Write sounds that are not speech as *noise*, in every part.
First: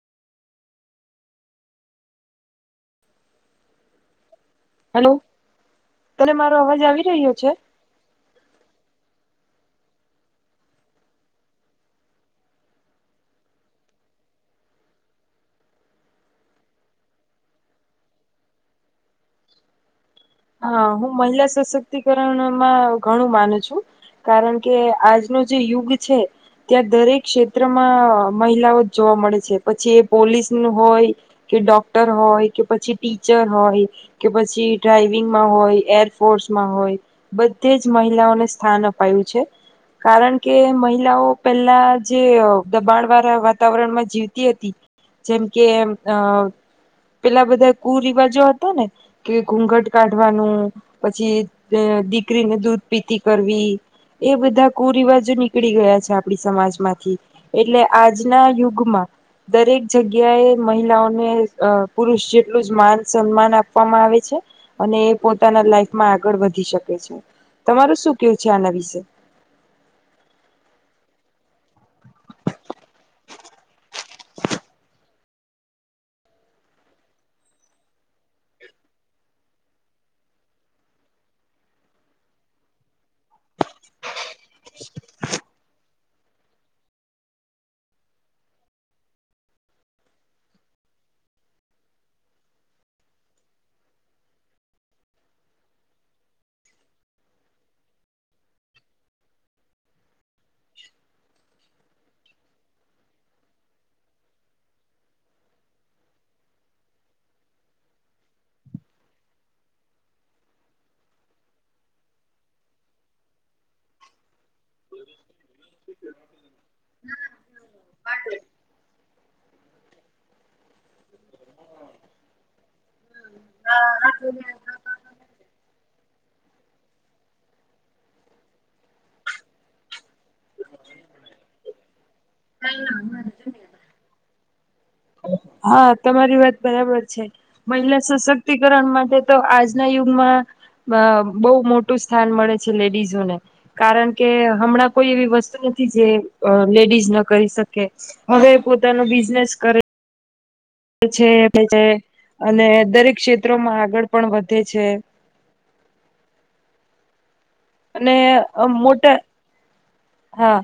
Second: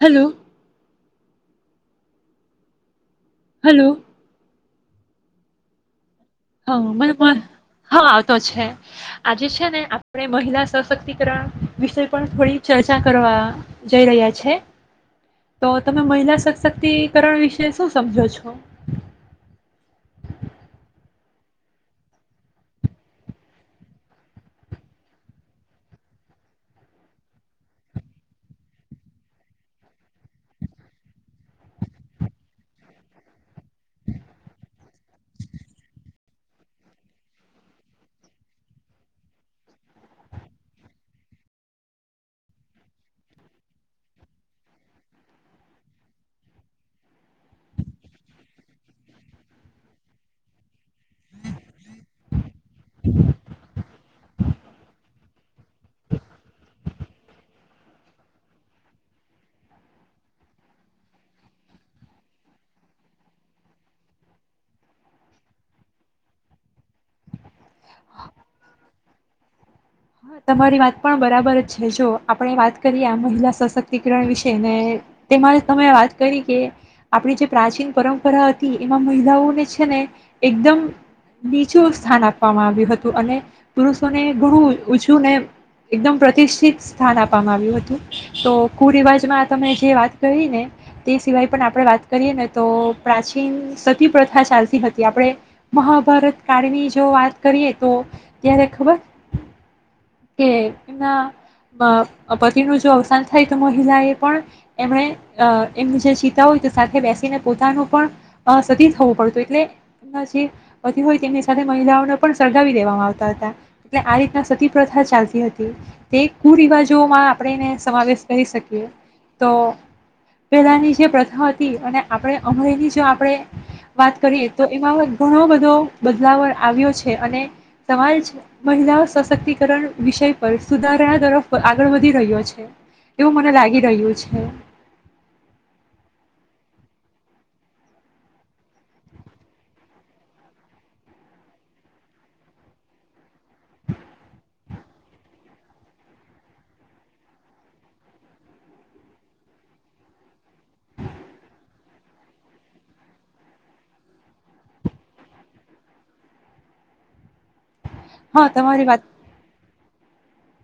Hello. Hello. Hello. તને મારો હ અવાજ આવી મને રહ્યો પણ છે હ આવતો છે આજે છે છે ને આપણે મહિલા સશક્તિકરણ વિષય પણ થોડી ચર્ચા કરવા જઈ રહ્યા છે તો તમે મહિલા સશક્તિકરણ વિશે શું સમજો છો? હા હું મહિલા સશક્તિકરણમાં ઘણું માનું છું કારણ કે આજનો જે યુગ છે ત્યાં દરેક ક્ષેત્રમાં મહિલાઓ જ જોવા મળે છે પછી એ પોલીસ ન હોય કે ડોક્ટર હોય કે પછી ટીચર હોય કે પછી ડ્રાઈવ વિંગ માં હોય એરફોર્સમાં હોય બધે જ મહિલાઓને સ્થાન અપાયું છે કારણ કે મહિલાઓ પેલા જે દબાણ વાળા વાતાવરણમાં જીવતી હતી જેમ કે અ પેલા બધા કુરિવાજો હતા ને કે ઘૂઘટ. કાઢવાનું પછી દીકરીને દૂધ પીતી કરવી. એ બધા કુરિવાજો નીકળી ગયા છે આપણી સમાજમાંથી એટલે આજના યુગમાં દરેક જગ્યાએ મહિલાઓને અ પુરુષ જેટલું જ માન સન્માન આપવામાં આવે છે. અને એ પોતાના લાઈફમાં આગળ વધી શકે છે તમારું શું કેવું છે આના વિશે? હ તમારી વાત પણ બરાબર જ છે જો આપણે વાત કરીએ આ મહિલા સશક્તિકરણ વિશે ને તેમાં તમે વાત કરી કે આપણી જે પ્રાચીન પરં પરા હતી એમાં મહિલાઓ. છે ને એકદમ નીચું સ્થાન આપવામાં આવ્યું હતું અને પુરુષોને ગુરુ ઉંચુ ને એકદમ પ્રતિષ્ઠિત સ્થાન આપવામાં આવ્યું હતું તો કુરિવાજમાં તમે જે વાત કરી ને તે સિવાય પણ આપણે વાત કરીએ ને તો પ્રાચીન સતી પ્રથા ચાલતી હતી આપણે મહાભારત કાળની જો વાત કરીએ તો ત્યારે ખબર? કે એમના અ પતિનું જો અવસાન થાય તો મહિલા એ પણ એમને એમને જે ચીતા હોય તો સાથે બેસીને પોતાનું પણ સતી થવું પડત હતું એટલે એના જે પતિ હોય તેમની સાથે મહિલાઓને પણ સળગાવી દેવામાં આવતા હતા એટલે આ રીતના સતી. પ્રથા ચાલતી હતી તે કુરિવાજોમાં આપણે સમાવેશ કરી શકીએ તો પેલાની જે પ્રથા હતી અને આપણે હમણેની જો આપણે. હા આ વાત કરીએ તો એમાં ઘણો બધો બદલાવ આવ્યો છે અને સમાજ મહિલાઓ સશક્તિ ત્રણ વિષય પર સુધારા તરફ આગળ વધી રહ્યો છે એવું મને લાગી રહ્યું છે. હા તમારી વાત બરાબર છે. મહિલા સશક્તિકરણ માટે તો આજના યુગમાં બહુ મોટું સ્થાન મળે છે લેડીઝોને કારણ કે હમણાં કોઈ એવી વસ્તુ નથી જે અ લેડીઝ ન કરી શકે હવે પોતાનો બિઝનેસ કરે છે *unintelligible* અને દરેક ક્ષેત્રોમાં આગળ પણ વધે છે. અને હા તમારી વાત મોટા હા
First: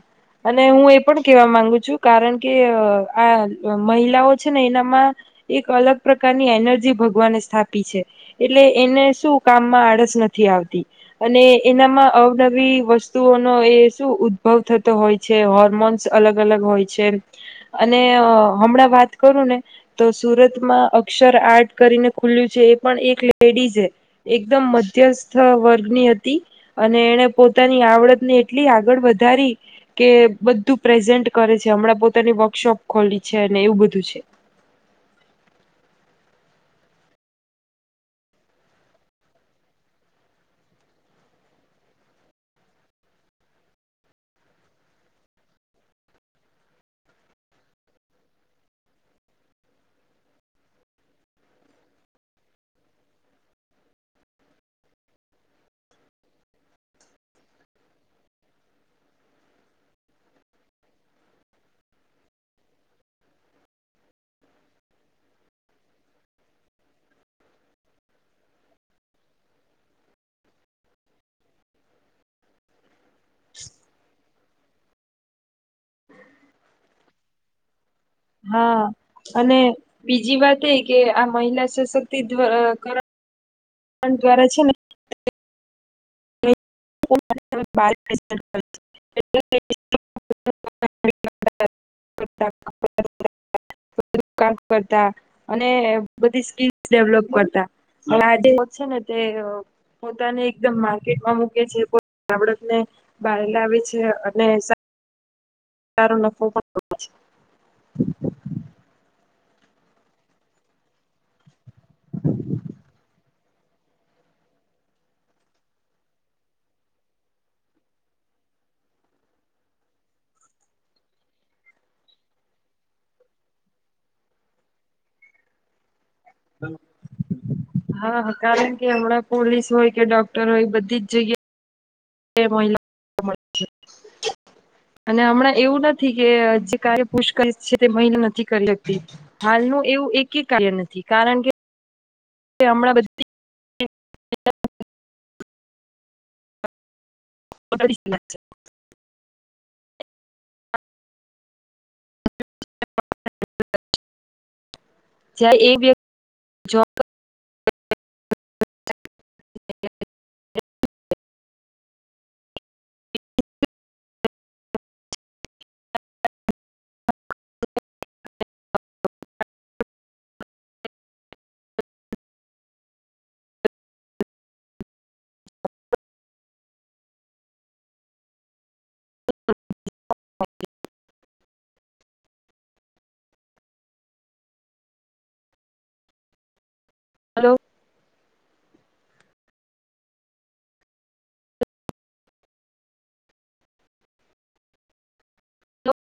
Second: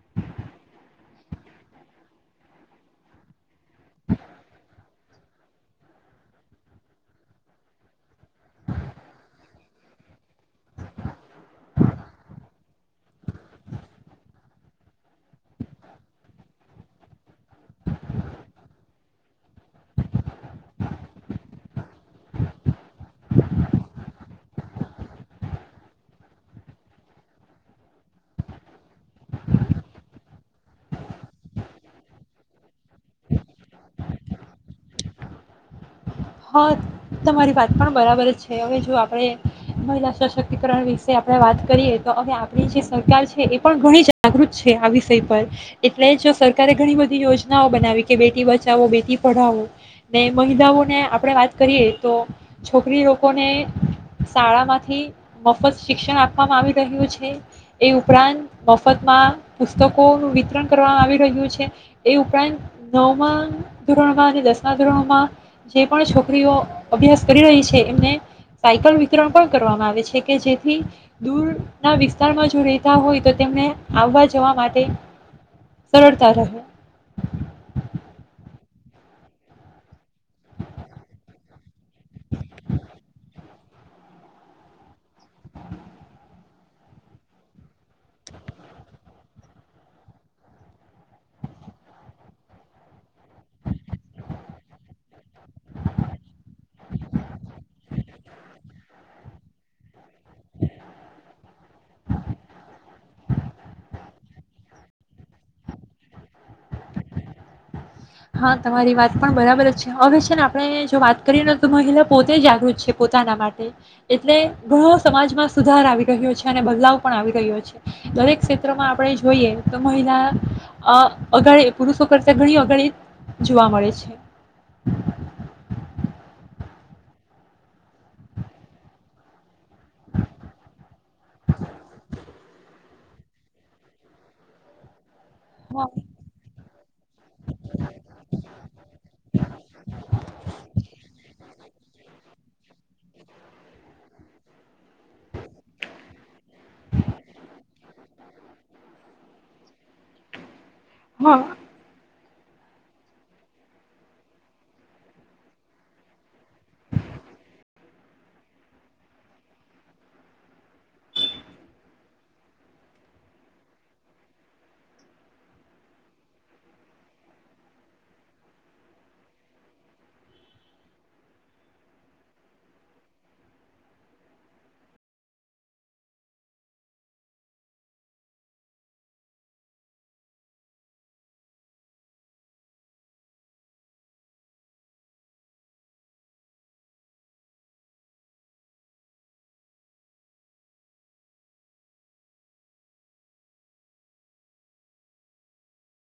અને હું એ પણ કેવા માંગુ છું કારણ કે અ આ મહિલાઓ છે ને એનામાં એક અલગ પ્રકારની એનર્જી ભગવાને સ્થાપી છે. એટલે એને શું કામમાં આળસ ન નથી આવતી અને એનામાં અવનવી વસ્તુઓનો એ શું બહું થતો હોય છે. હોર્મોન્સ અલગ અલગ હોય છે. અને અ હમણાં વાત કરું ને તો સુરતમાં અક્ષર આર્ટ કરીને ખુલ્યું છે. એ પણ એક લેડીઝે એકદમ મધ્યસ્થ વર્ગની હતી. અને એણે પોતાની આવડત ને એટલી આગળ વધ વધારી કે બધ્ધું પ્રેઝન્ટ કરે છે. હમણાં પોતાની વર્કશોપ ખોલી છે અને એવું બધું છે. હા, તમારી વાત પણ બરાબર જ છે. હવે જો આપણેે મહિલા સશક્તિકરણ વિશે આપણે વાત કરીએ તો અહયા આપણી જે સરકાર છે એ પણ ઘણી જાગૃત છે આ વિષય પર એટલે જ સરકારે ઘણી બધી યોજનાઓ બનાવી કે બેટી બચાવો બેટી પઢાવો ને મહિલાઓને આપ આપણે વાત કરીએ તો છોકરી લોકોને શાળામાંથી મફત શિક્ષણ આપવામાં આવી રહ્યું છે. એ ઉપરાંત મફતમાં પુસ્તકોનું વિતરણ કરવામાં આવી રહ્યું છે. એ ઉપરાંત નવમાં ધોરણમાં અને દસમા ધોરણોમાં જે પણ છોકરીઓ અભ્યાસ કરી રહી છે. એમને સાયકલ વિતરણ પણ કરવામાં આવે છે કે જેથી દૂર ના વિસ્ તાર બાજુ જો રેહતા હોય તો તેમને આવાજ જવા માટે સરળતા રહે. હા, અને બીજી વાત એય કે આ મહિલા સશક્તિધ્વ અ કર પન દ્વારા છે ને *inaudible* કરતા અને બધી સ્ક્રિપ્ટ ડેવલોપ કરતા અન આજે વો છેને તે અ પોતાને એકદમ માર કે અમૂકે છે ઓ આવડતને બહાર લાવે છે અ અને સા તારો નફો પણ ઓછો છે. હા, તમારી વાત પણ બરાબર જ છે. હવે છે ને આપણે જો વાત કરીએ ને તો મહિલા પોતે જાગૃત છે પોતાના માટે એટલે ઘણો સમાજમાં સુધાર આવી રહ્યો છે અને બદલાવ પણ આવી રહ્યો છે. દરેક ક્ષેત્રમાં આપણે જોઈએ તો મહિલા અ અગાળી પુરુષો કરતા ઘણી અગાળી જોવા મળે છે. હા, કારણ કે હમણાં પોલીસ હોય કે ડોક્ટર હોય બધી જ જગ્યા તે મહિલા મળે છે. અને હમણાં એવું નથી કે અ જે કાર્ય પુષ્કર છે તે મહિનો નથી કર લેતી. હાલનું એવું એકે કાર્ય નથી. કારણ કે કે હમણાં બધી *inaudible* *inaudible* *inaudible* હા. જ્યાં એ વ્ય જોબ ક *inaudible* *inaudible* *inaudible* *unintelligible* હલો.